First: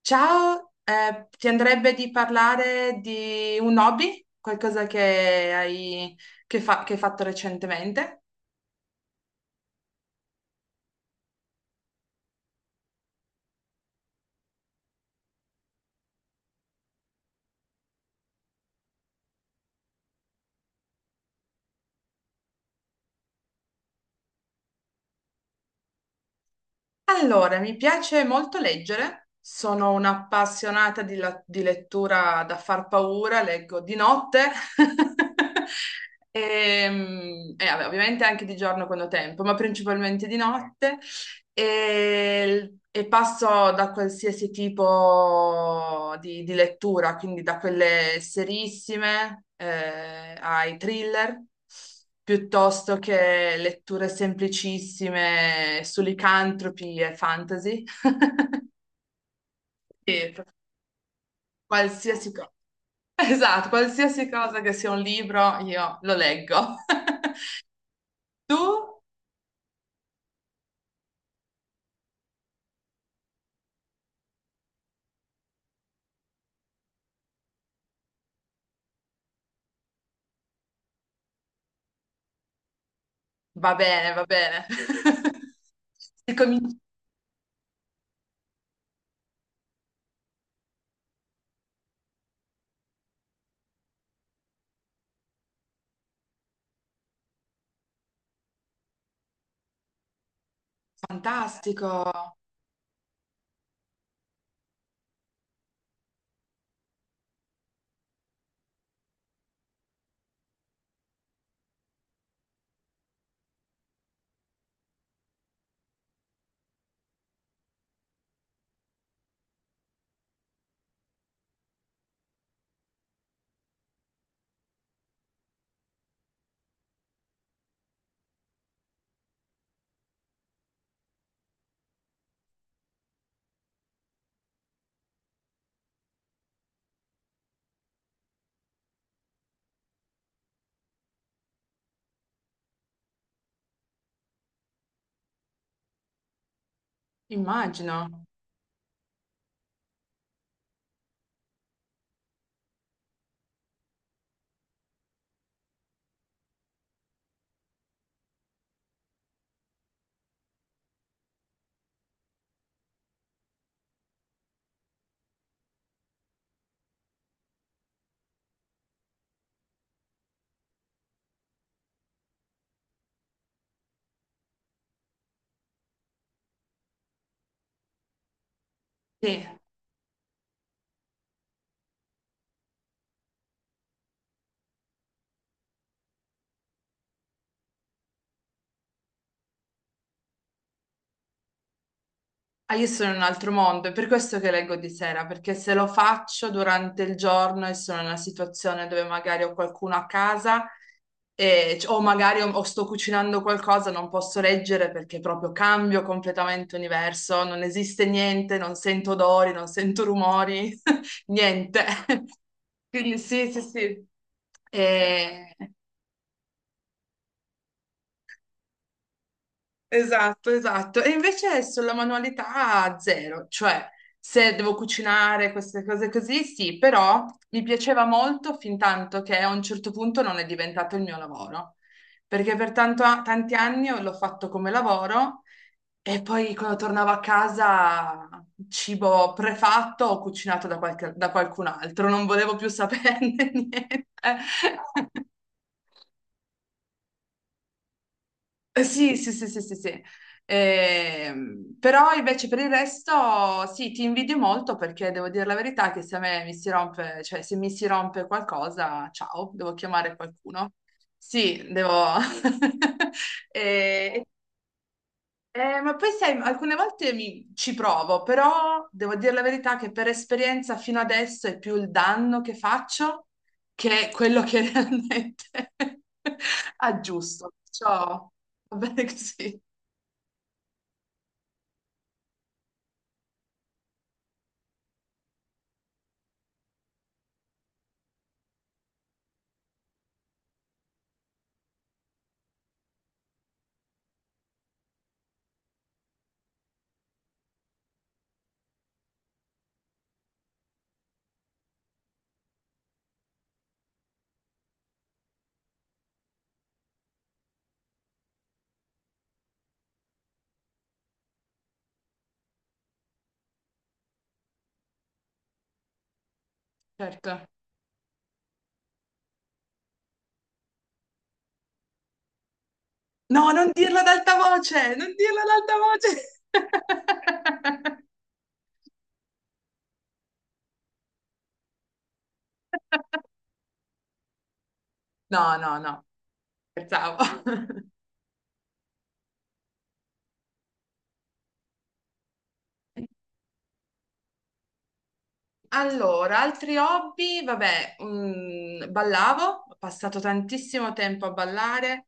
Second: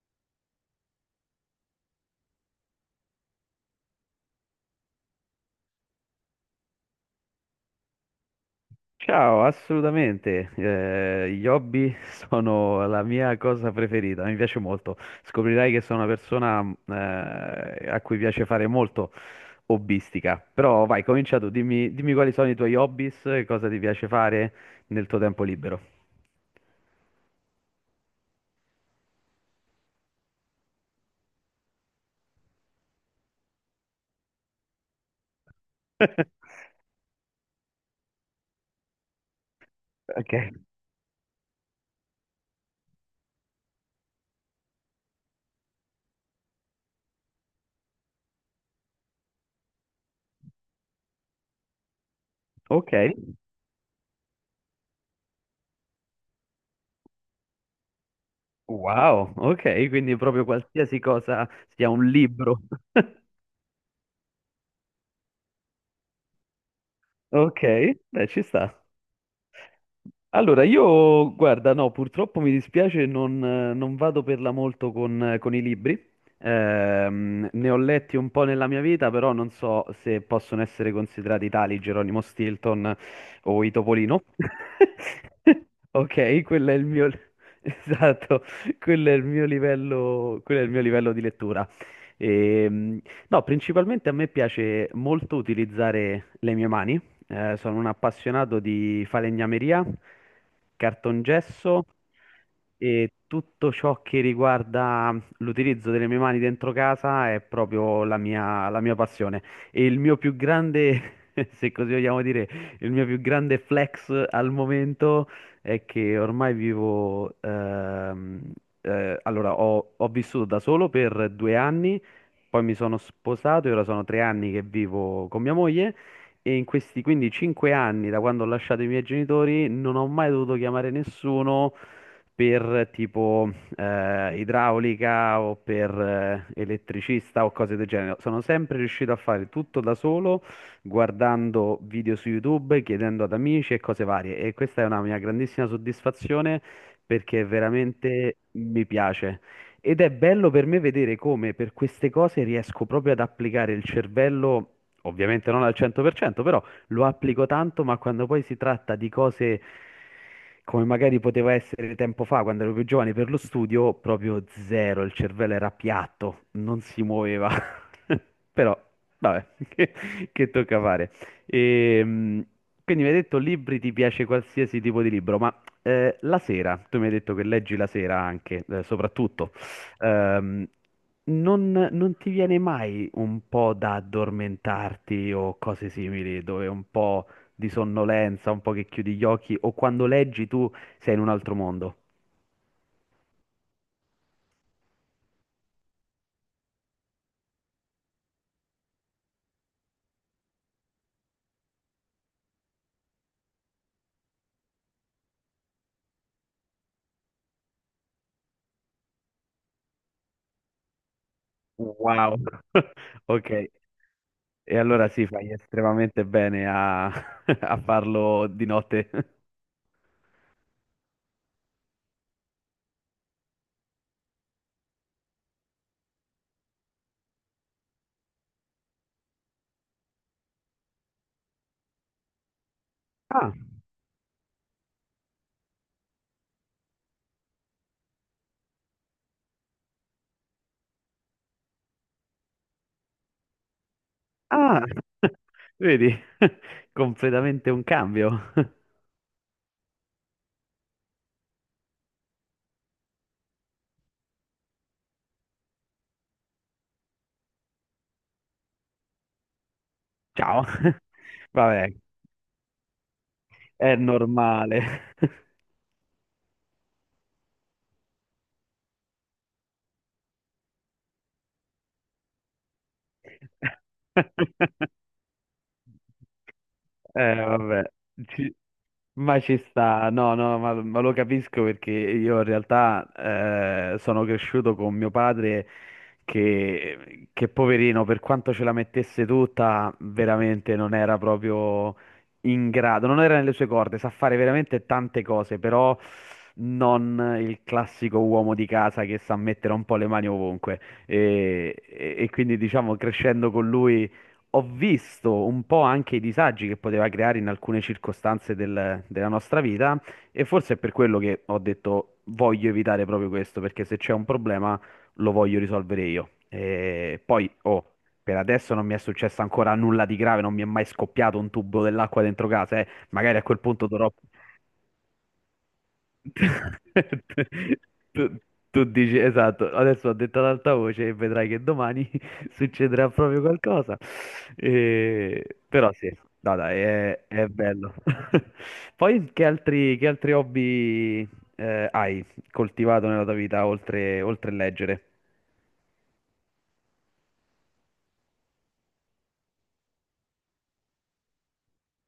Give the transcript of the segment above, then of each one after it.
Ciao, ti andrebbe di parlare di un hobby? Qualcosa che hai, che hai fatto recentemente? Ciao, assolutamente. Gli hobby sono la mia cosa preferita, mi piace molto. Scoprirai che sono una persona a cui piace fare molto hobbistica. Però vai, comincia tu, dimmi quali sono i tuoi hobbies, e cosa ti piace fare nel tuo tempo libero. Allora, mi piace molto leggere, sono un'appassionata di lettura da far paura, leggo di notte e, e vabbè, ovviamente anche di giorno quando ho tempo, ma principalmente di Ok. notte. E passo da qualsiasi tipo di lettura, quindi da quelle serissime ai thriller, Ok, piuttosto che letture semplicissime su licantropi e fantasy. wow, ok, quindi E proprio proprio qualsiasi cosa sia un qualsiasi cosa. libro. Esatto, qualsiasi cosa che sia un libro, io lo leggo. Ok, beh, ci Tu? sta. Allora, io, guarda, no, purtroppo mi dispiace, non vado per la molto con i libri. Ne ho letti un po' nella mia vita, però non so se possono essere considerati tali Geronimo Stilton o i Va bene, Topolino. va bene. Si Ok, quello è comincia- il mio... Esatto, quello è il mio livello, quello è il mio livello di lettura. Ehm, no, principalmente a me piace molto utilizzare le mie mani. Sono un appassionato di falegnameria, cartongesso Fantastico. e tutto ciò che riguarda l'utilizzo delle mie mani dentro casa è proprio la mia passione. E il mio più grande, se così vogliamo dire, il mio più grande flex al momento è che ormai ho vissuto da solo per 2 anni, poi mi sono sposato e ora sono 3 anni che vivo con mia moglie. E in questi quindi 5 anni, da quando ho lasciato i miei genitori, non ho mai dovuto chiamare nessuno per tipo idraulica o per elettricista o cose del genere. Sono sempre riuscito a fare tutto da solo, guardando video su YouTube, chiedendo ad amici e cose varie. E questa è una mia grandissima soddisfazione perché Immagino. veramente mi piace. Ed è bello per me vedere come per queste cose riesco proprio ad applicare il cervello ovviamente non al 100%, però lo applico tanto, ma quando poi si tratta di cose come magari poteva essere tempo fa, quando ero più giovane, per lo studio, proprio zero, il cervello era piatto, non si muoveva. Però, vabbè, che tocca fare. Ehm, quindi mi hai detto libri, ti piace qualsiasi tipo di libro, ma la sera, tu mi hai detto che leggi la sera anche, Sì. soprattutto ehm, non ti viene mai un po' da addormentarti o cose simili, dove un po' di sonnolenza, un po' che chiudi gli occhi, o quando leggi tu sei in un altro mondo? Ah, io sono in un altro mondo, è per questo che leggo di sera, perché se lo faccio durante il giorno e sono in una situazione dove magari ho qualcuno a casa o o sto cucinando qualcosa, non posso leggere perché proprio cambio completamente universo, non esiste niente, non sento odori, non sento rumori, niente. Wow, Quindi sì, sì, ok. sì. E allora sì, fai E- estremamente bene a, a farlo di notte. Esatto, esatto. E invece sulla manualità zero, cioè se devo cucinare queste cose così, sì, però mi piaceva molto fin tanto che a un certo punto non è diventato il mio lavoro, perché per Ah, tanti anni l'ho fatto come lavoro e poi quando tornavo a casa cibo prefatto o cucinato da da qualcun altro, non volevo più saperne niente. ah, vedi, completamente un cambio. Sì, sì, sì, sì, sì, sì. Però invece per il resto sì, ti invidio molto perché devo dire la verità che se a me mi si rompe, cioè se mi si rompe qualcosa, ciao, devo chiamare Ciao. qualcuno. Sì, Vabbè, devo... è Eh, normale. Ma poi sai, alcune volte ci provo, però devo dire la verità che per esperienza fino adesso è più il danno che faccio che quello che realmente aggiusto. vabbè, Perciò ci- va bene ma ci così. sta, no, no, ma lo capisco perché io in realtà sono cresciuto con mio padre che poverino, per quanto ce la mettesse tutta, veramente non era proprio in grado, non era nelle sue corde, sa fare veramente tante cose, però non il classico uomo di casa che sa mettere un po' le mani ovunque. E quindi diciamo crescendo con lui ho visto un po' anche i disagi che poteva creare in alcune circostanze della nostra vita e forse è per quello che ho detto voglio evitare proprio questo, perché se c'è un problema lo voglio risolvere io. E Certo. poi, oh, per adesso non mi è successo ancora nulla di grave, non mi è mai scoppiato un tubo dell'acqua dentro casa, eh. Magari a No, quel non punto dirlo ad dovrò. alta voce, non dirlo ad alta voce. Tu, tu dici, esatto, adesso ho detto ad alta voce e vedrai che domani succederà proprio qualcosa. No, no, Però no, sì, no, dai, scherzavo. è bello. Poi che altri hobby hai coltivato nella tua vita oltre leggere? Allora, altri hobby, vabbè, ballavo, ho passato tantissimo tempo a ballare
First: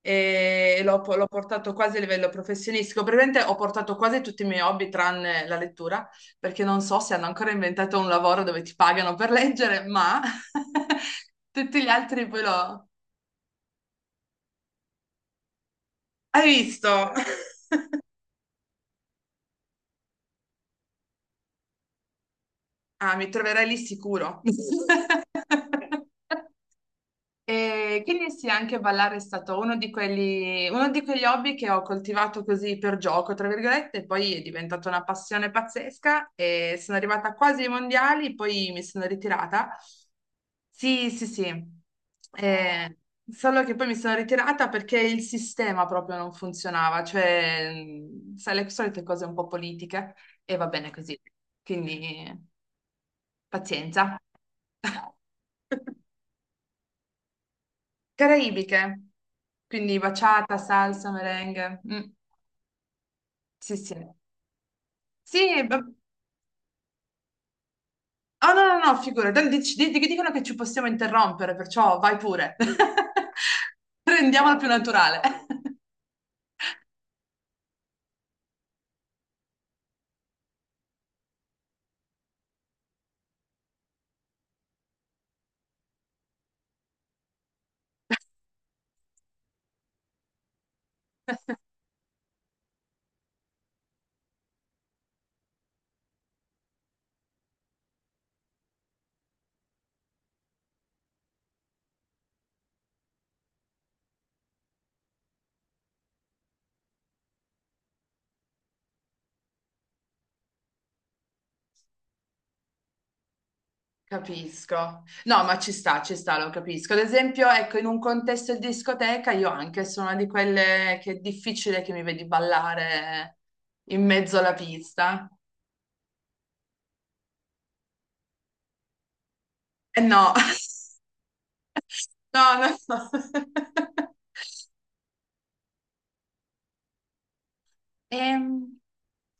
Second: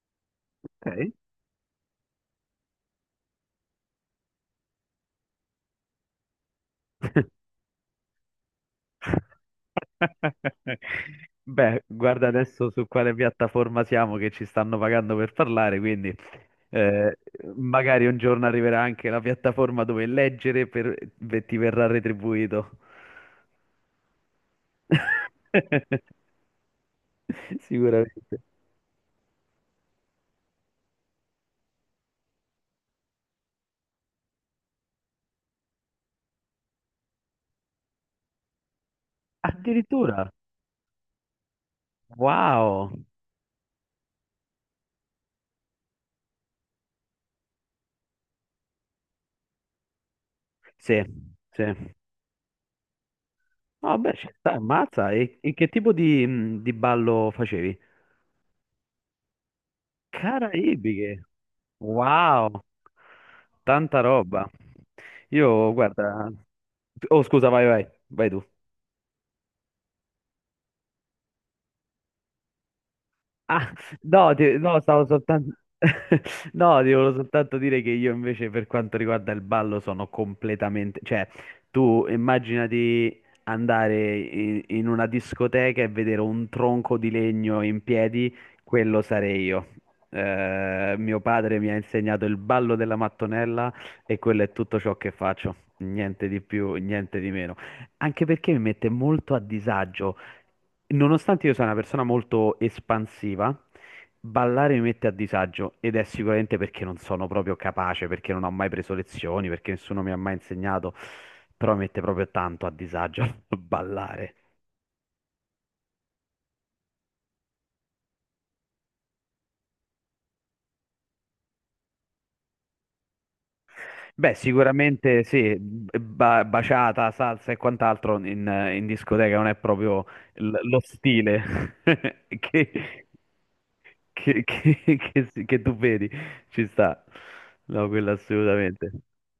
e l'ho Ok. l'ho portato quasi a livello professionistico. Praticamente ho portato quasi tutti i miei hobby tranne la lettura, perché non so se hanno ancora inventato un lavoro dove ti pagano per leggere, ma tutti Beh, gli altri guarda poi adesso su l'ho... quale piattaforma siamo che ci stanno pagando per parlare, quindi Hai visto? eh, magari un giorno arriverà anche la piattaforma dove leggere ti verrà retribuito. Ah, mi troverai lì sicuro. E quindi Sicuramente. sì, anche ballare è stato uno di quelli, uno di quegli hobby che ho coltivato così per gioco, tra virgolette, e poi è diventata una passione pazzesca e sono arrivata quasi ai mondiali, poi mi sono ritirata. Addirittura, Sì, sì, sì. Ah, wow. eh, solo che poi mi sono ritirata perché il sistema proprio non funzionava, cioè, sai, le solite cose un po' politiche e va bene Sì, così. sì. Quindi Vabbè, pazienza. ci sta, ammazza. E, e che tipo di ballo facevi? Caraibiche, quindi baciata, salsa, Caraibiche. merengue. Wow, Sì, sì. tanta roba. Io, Oh guarda... Oh, scusa, vai, vai, vai tu. no, no, no, figurati, dicono che ci possiamo interrompere, perciò vai pure. Ah, no, Rendiamola più no, stavo naturale. soltanto... No, ti volevo soltanto dire che io invece per quanto riguarda il ballo sono completamente... Cioè, tu immaginati andare in una discoteca e vedere un tronco di legno in piedi, quello sarei io. Mio padre mi ha insegnato il ballo della mattonella e quello è tutto ciò che faccio. Niente di più, niente di meno. Anche perché mi mette molto a disagio. Nonostante io sia una persona molto espansiva, ballare mi mette a disagio ed è sicuramente perché non sono proprio capace, perché non ho mai preso lezioni, perché nessuno mi ha mai insegnato, però mi mette proprio tanto a disagio ballare. Capisco. No, ma ci sta, lo capisco. Ad esempio, ecco, in un contesto di discoteca io anche sono una di quelle che è difficile che mi vedi ballare in Beh, mezzo alla sicuramente pista. sì, baciata, salsa e quant'altro in, discoteca non è Eh proprio no. Lo stile No, che, no. che tu vedi, ci sta. No, quello Ehm, assolutamente.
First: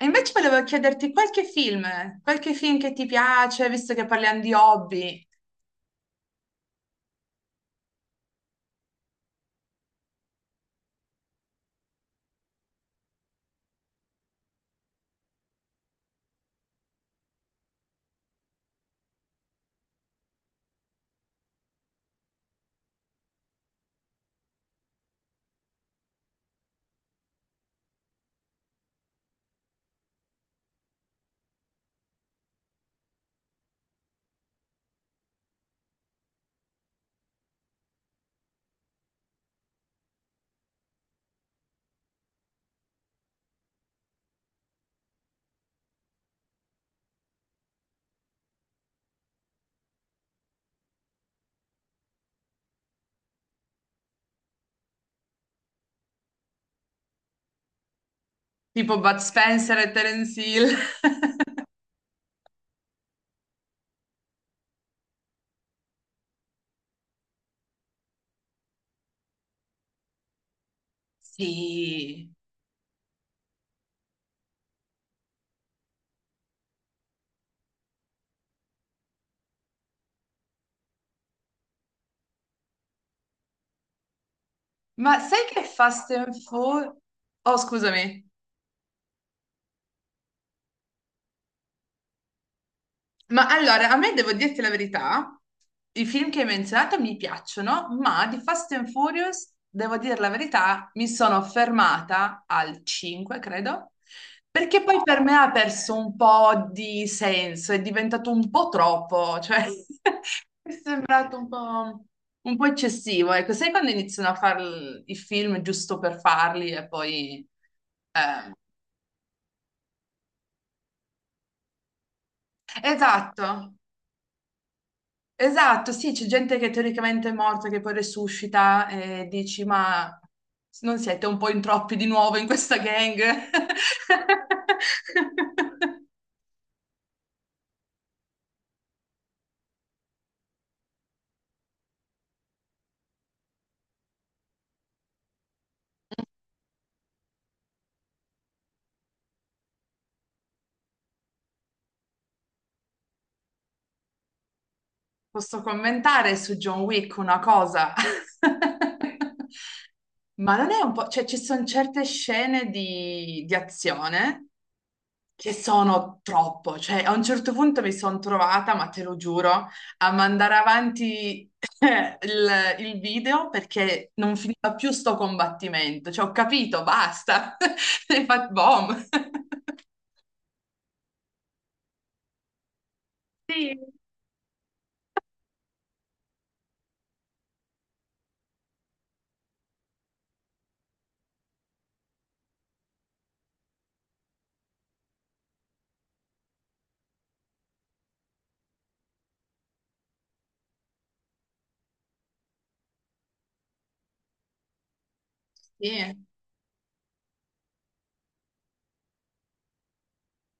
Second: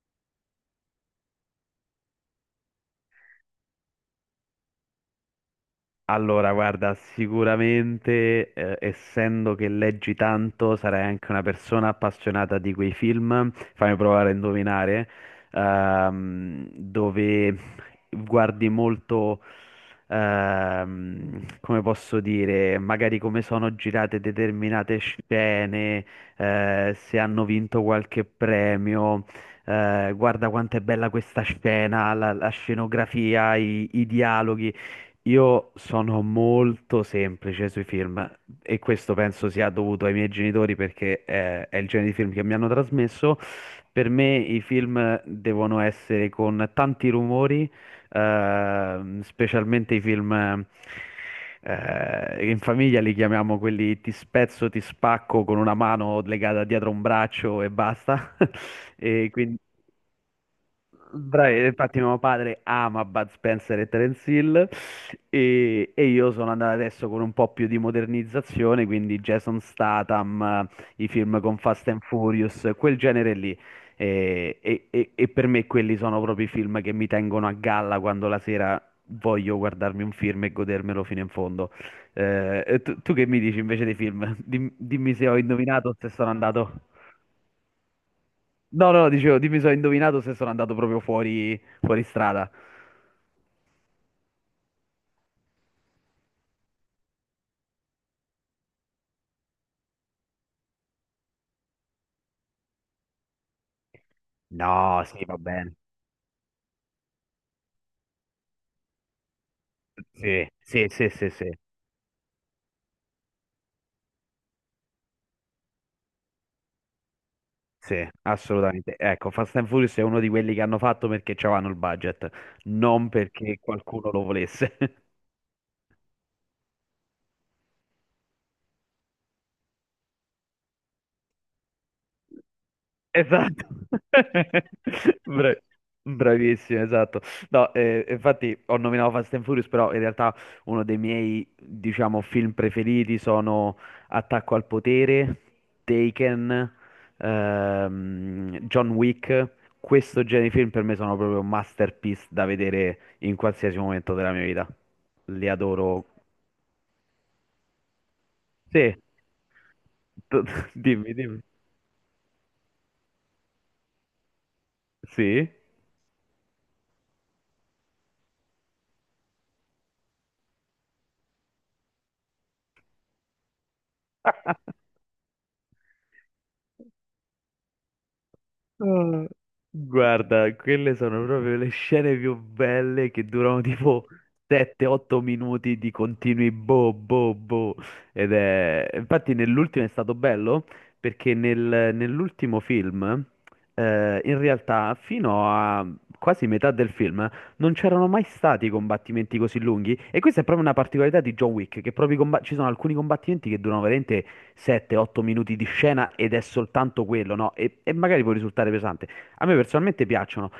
e invece volevo chiederti qualche film che ti piace, visto che parliamo di hobby, Allora, guarda, sicuramente, essendo che leggi tanto, sarai anche una persona appassionata di quei film, fammi provare a indovinare, dove guardi molto, come posso dire, magari come sono girate determinate scene, se hanno vinto qualche premio. Guarda quanto è bella questa scena, la scenografia, i dialoghi. Io sono molto semplice sui film e questo penso sia dovuto ai miei genitori perché è il genere di film che mi hanno trasmesso. Per me i film devono essere con tanti rumori, specialmente i film in famiglia li chiamiamo quelli ti spezzo, ti spacco con una mano legata dietro un braccio e basta. tipo Bud E quindi Spencer e Terence Hill. Bravi, infatti mio padre ama Bud Spencer e Terence Hill e io sono andato adesso con un po' più di modernizzazione, quindi Jason Statham, i film con Fast and Sì, Furious, quel genere lì. E per me quelli sono proprio i film che mi tengono a galla quando la sera voglio guardarmi un film e godermelo fino in fondo. Tu che mi dici invece dei film? Dimmi ma se ho sai che indovinato o Fast se sono and andato. Furious... Oh, scusami. No, no, dicevo, dimmi se ho indovinato se sono andato proprio fuori, fuori strada. Ma allora, a me devo dirti la verità, i film che hai menzionato mi piacciono, ma di Fast and Furious, devo dire la verità, mi sono fermata al 5, credo, perché poi No, per sì, me va ha bene. perso un po' di senso, è diventato un po' troppo, cioè Sì, mi è sì, sì, sì, sembrato sì, un po' eccessivo. Ecco, sai quando iniziano a fare i film giusto per farli e poi... sì, eh, assolutamente. Ecco, Fast and Furious è uno di quelli che hanno fatto perché c'avevano il budget, non esatto, perché qualcuno lo volesse. esatto, sì, c'è gente che teoricamente è morta che poi resuscita e dici, ma non siete un po' in troppi di nuovo in questa gang? Esatto. Bra- Bravissimo, esatto. No, infatti ho nominato Fast and Furious, però in realtà uno dei miei, diciamo, film preferiti sono Attacco al potere, Taken, John Wick. Questo genere di film per me sono proprio masterpiece da vedere in qualsiasi momento della mia vita. Li Posso adoro. commentare su John Wick una cosa? Sì, Ma non è un po', dimmi, cioè ci dimmi. sono certe scene di azione Sì. che sono troppo, cioè a un certo punto mi sono trovata, ma te lo giuro, a mandare avanti il video perché non finiva più sto combattimento, cioè ho capito, basta, hai fatto bom. Ah, guarda, quelle sono proprio le scene più belle che durano Sì. tipo 7-8 minuti di continui boh boh boh. Infatti nell'ultimo è stato bello perché nell'ultimo film, in realtà fino a quasi metà del film non c'erano mai stati combattimenti così lunghi. E questa è proprio una particolarità di John Wick, che proprio ci sono alcuni combattimenti che durano veramente 7-8 minuti di scena Sì, ed è soltanto quello, no? E magari può risultare pesante. A me personalmente piacciono.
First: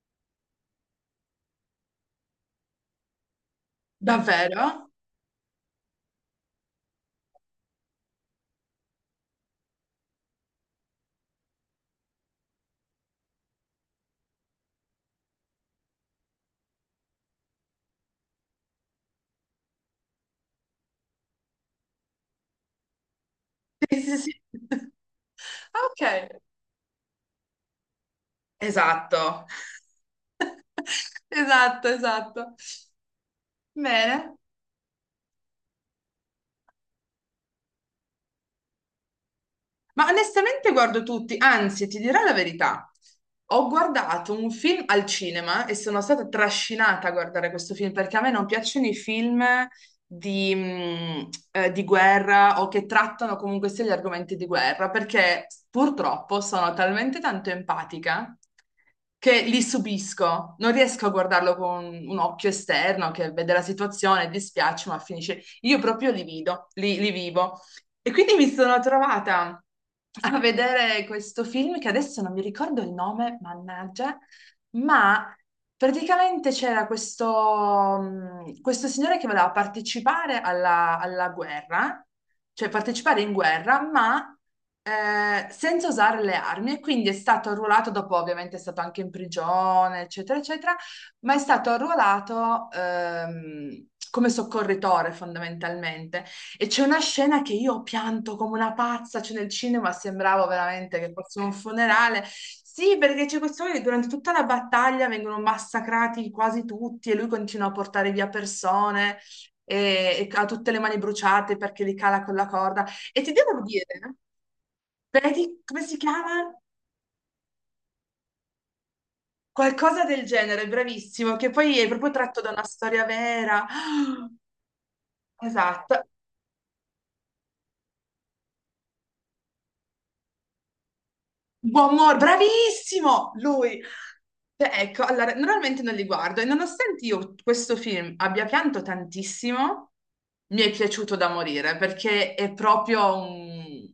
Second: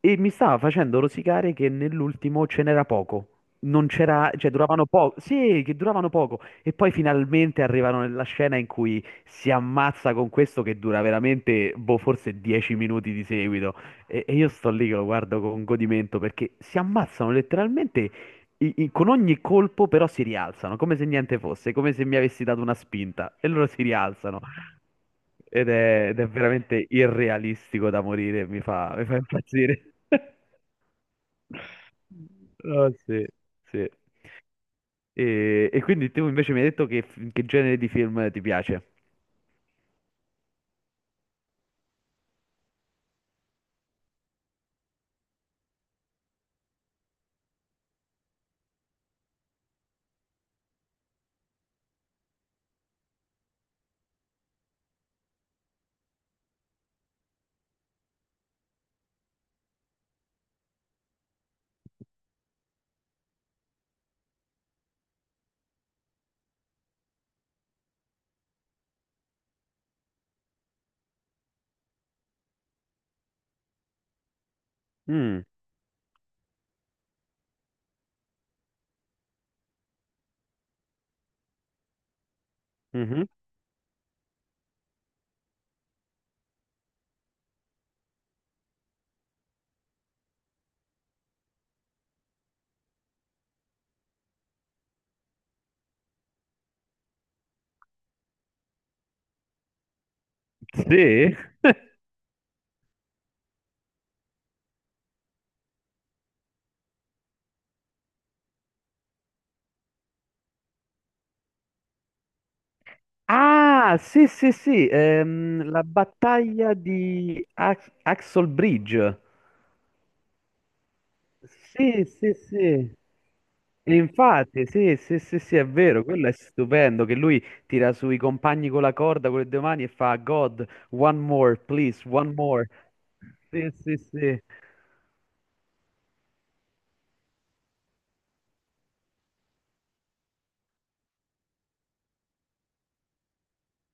E mi stava facendo rosicare che nell'ultimo ce n'era poco. Non c'era, cioè duravano davvero? poco, sì, che duravano poco. E poi finalmente arrivano nella scena in cui si ammazza con questo che dura veramente, boh, forse 10 minuti di seguito. E io sto lì che lo guardo con godimento perché si ammazzano letteralmente con ogni colpo però si rialzano, come se niente fosse, come se mi avessi dato una spinta e loro si Sì, sì, sì. rialzano ed è Ok, veramente irrealistico da morire, mi fa esatto, impazzire. esatto, esatto. Oh, sì, sì. Bene. E quindi tu invece mi hai detto che, genere di film ti piace? Ma onestamente guardo tutti, anzi, ti dirò la verità. Ho guardato un film al cinema e sono stata trascinata a guardare questo film perché a me non piacciono i film di guerra o che trattano comunque sia gli argomenti di guerra perché purtroppo sono talmente tanto empatica che li subisco, non riesco a guardarlo con un occhio esterno che vede la situazione, dispiace, ma finisce. Io proprio li vedo, li vivo. E quindi mi sono trovata a vedere questo film che adesso non mi ricordo il nome, mannaggia, ma Mm, praticamente c'era questo, questo signore che voleva partecipare alla guerra, cioè partecipare mhm. in guerra, ma senza usare le armi e quindi è stato arruolato, dopo ovviamente è stato anche in prigione, eccetera, eccetera, ma è stato arruolato come soccorritore fondamentalmente. E c'è una scena che io ho pianto come una pazza, cioè nel cinema sembrava veramente che Sì? fosse un funerale. Sì, perché c'è questo che durante tutta la battaglia vengono massacrati quasi tutti e lui continua a portare via persone e ha tutte le mani bruciate perché li cala con la corda. E ti devo dire, Ah, sì, sì, sì, vedi come la si chiama? battaglia di Axel Bridge. Qualcosa del genere, bravissimo, che poi è Sì, proprio sì, tratto da una sì. storia vera. E infatti, sì, sì, sì, Ah, sì, è esatto. vero, quello è stupendo che lui tira sui compagni con la corda con le due mani e fa God, one more, Buon please, Mor, one more. bravissimo! Sì, Lui. sì, sì. Cioè, ecco, allora, normalmente non li guardo e nonostante io questo film abbia pianto tantissimo, mi è piaciuto da morire perché è proprio un...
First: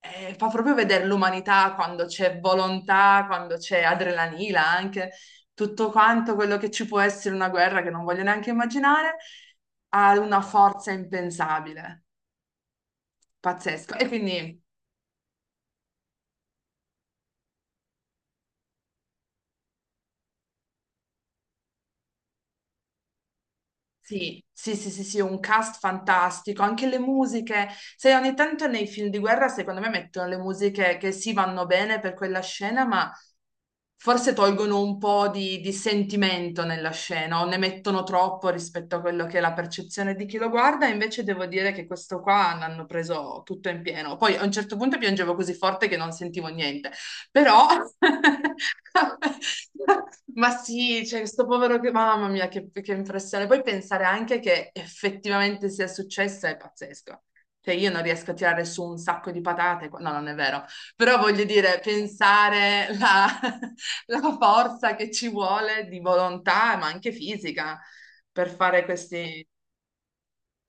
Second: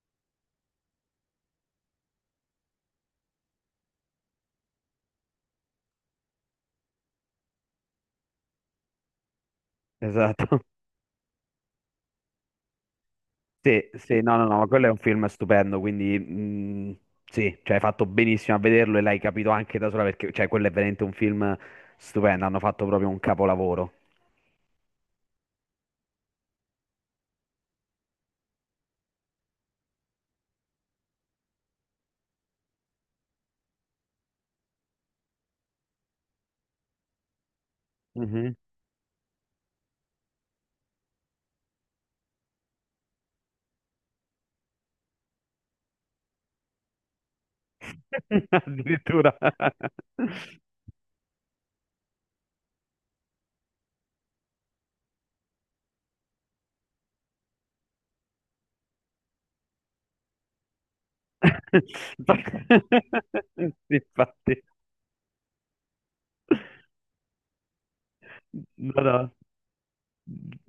fa proprio vedere l'umanità quando c'è volontà, quando c'è adrenalina, anche tutto quanto quello che ci può essere in una guerra che non voglio neanche immaginare, ha una Esatto. forza impensabile, Sì, pazzesco. E sì, no, no, no, quindi... ma quello è un film stupendo, quindi sì, cioè hai fatto benissimo a vederlo e l'hai capito anche da sola perché cioè, quello è veramente un film stupendo, hanno fatto proprio un capolavoro. Sì, sì, sì, sì, sì, un cast fantastico, anche le musiche, se ogni tanto nei film di guerra secondo me mettono le musiche che sì vanno bene per quella scena, ma forse tolgono un po' di sentimento nella scena o ne mettono troppo Mhm. rispetto a quello che è la percezione di chi lo guarda, invece devo dire che questo qua l'hanno preso tutto in pieno. Poi a un certo punto piangevo così forte che non sentivo niente. Però, Addirittura. ma sì, cioè, questo povero che, mamma mia, che impressione. Poi pensare anche che effettivamente sia successo è pazzesco. Cioè, io non riesco a tirare su un sacco di patate, no, non è vero, però voglio dire, pensare la, Sì, la infatti, forza che ci vuole di volontà, ma anche fisica, per fare no, no, questi...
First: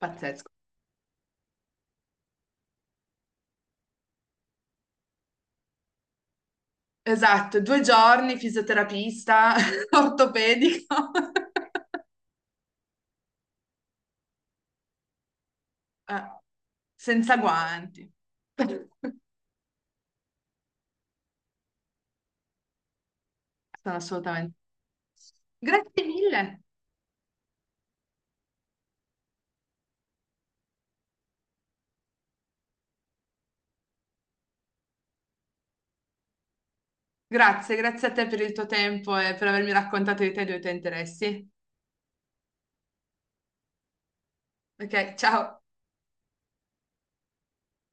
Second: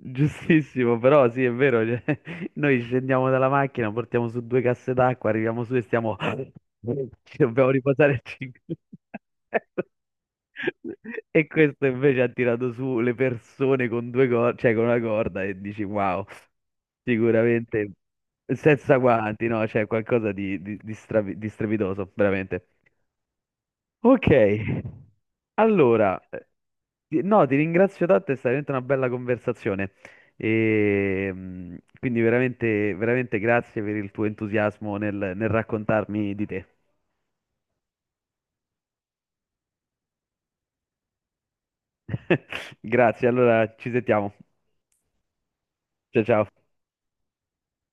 Pazzesco. però sì, è vero, cioè, noi scendiamo dalla macchina, portiamo su due casse d'acqua, arriviamo su e stiamo... Ci Esatto, dobbiamo due riposare giorni, cinque. fisioterapista, ortopedico. E questo invece ha tirato su le persone con due corde, cioè con una corda e dici wow, Eh, senza sicuramente guanti. Sono senza guanti, no? C'è qualcosa di strepitoso, veramente. Ok, assolutamente. Grazie allora, mille. No, ti ringrazio tanto, è stata veramente una bella conversazione. E, quindi veramente, veramente grazie per il tuo entusiasmo nel raccontarmi di te. Grazie, grazie a te per il tuo tempo e per avermi raccontato di te e dei tuoi interessi. Grazie, allora ci sentiamo. Ok, ciao. Ciao ciao.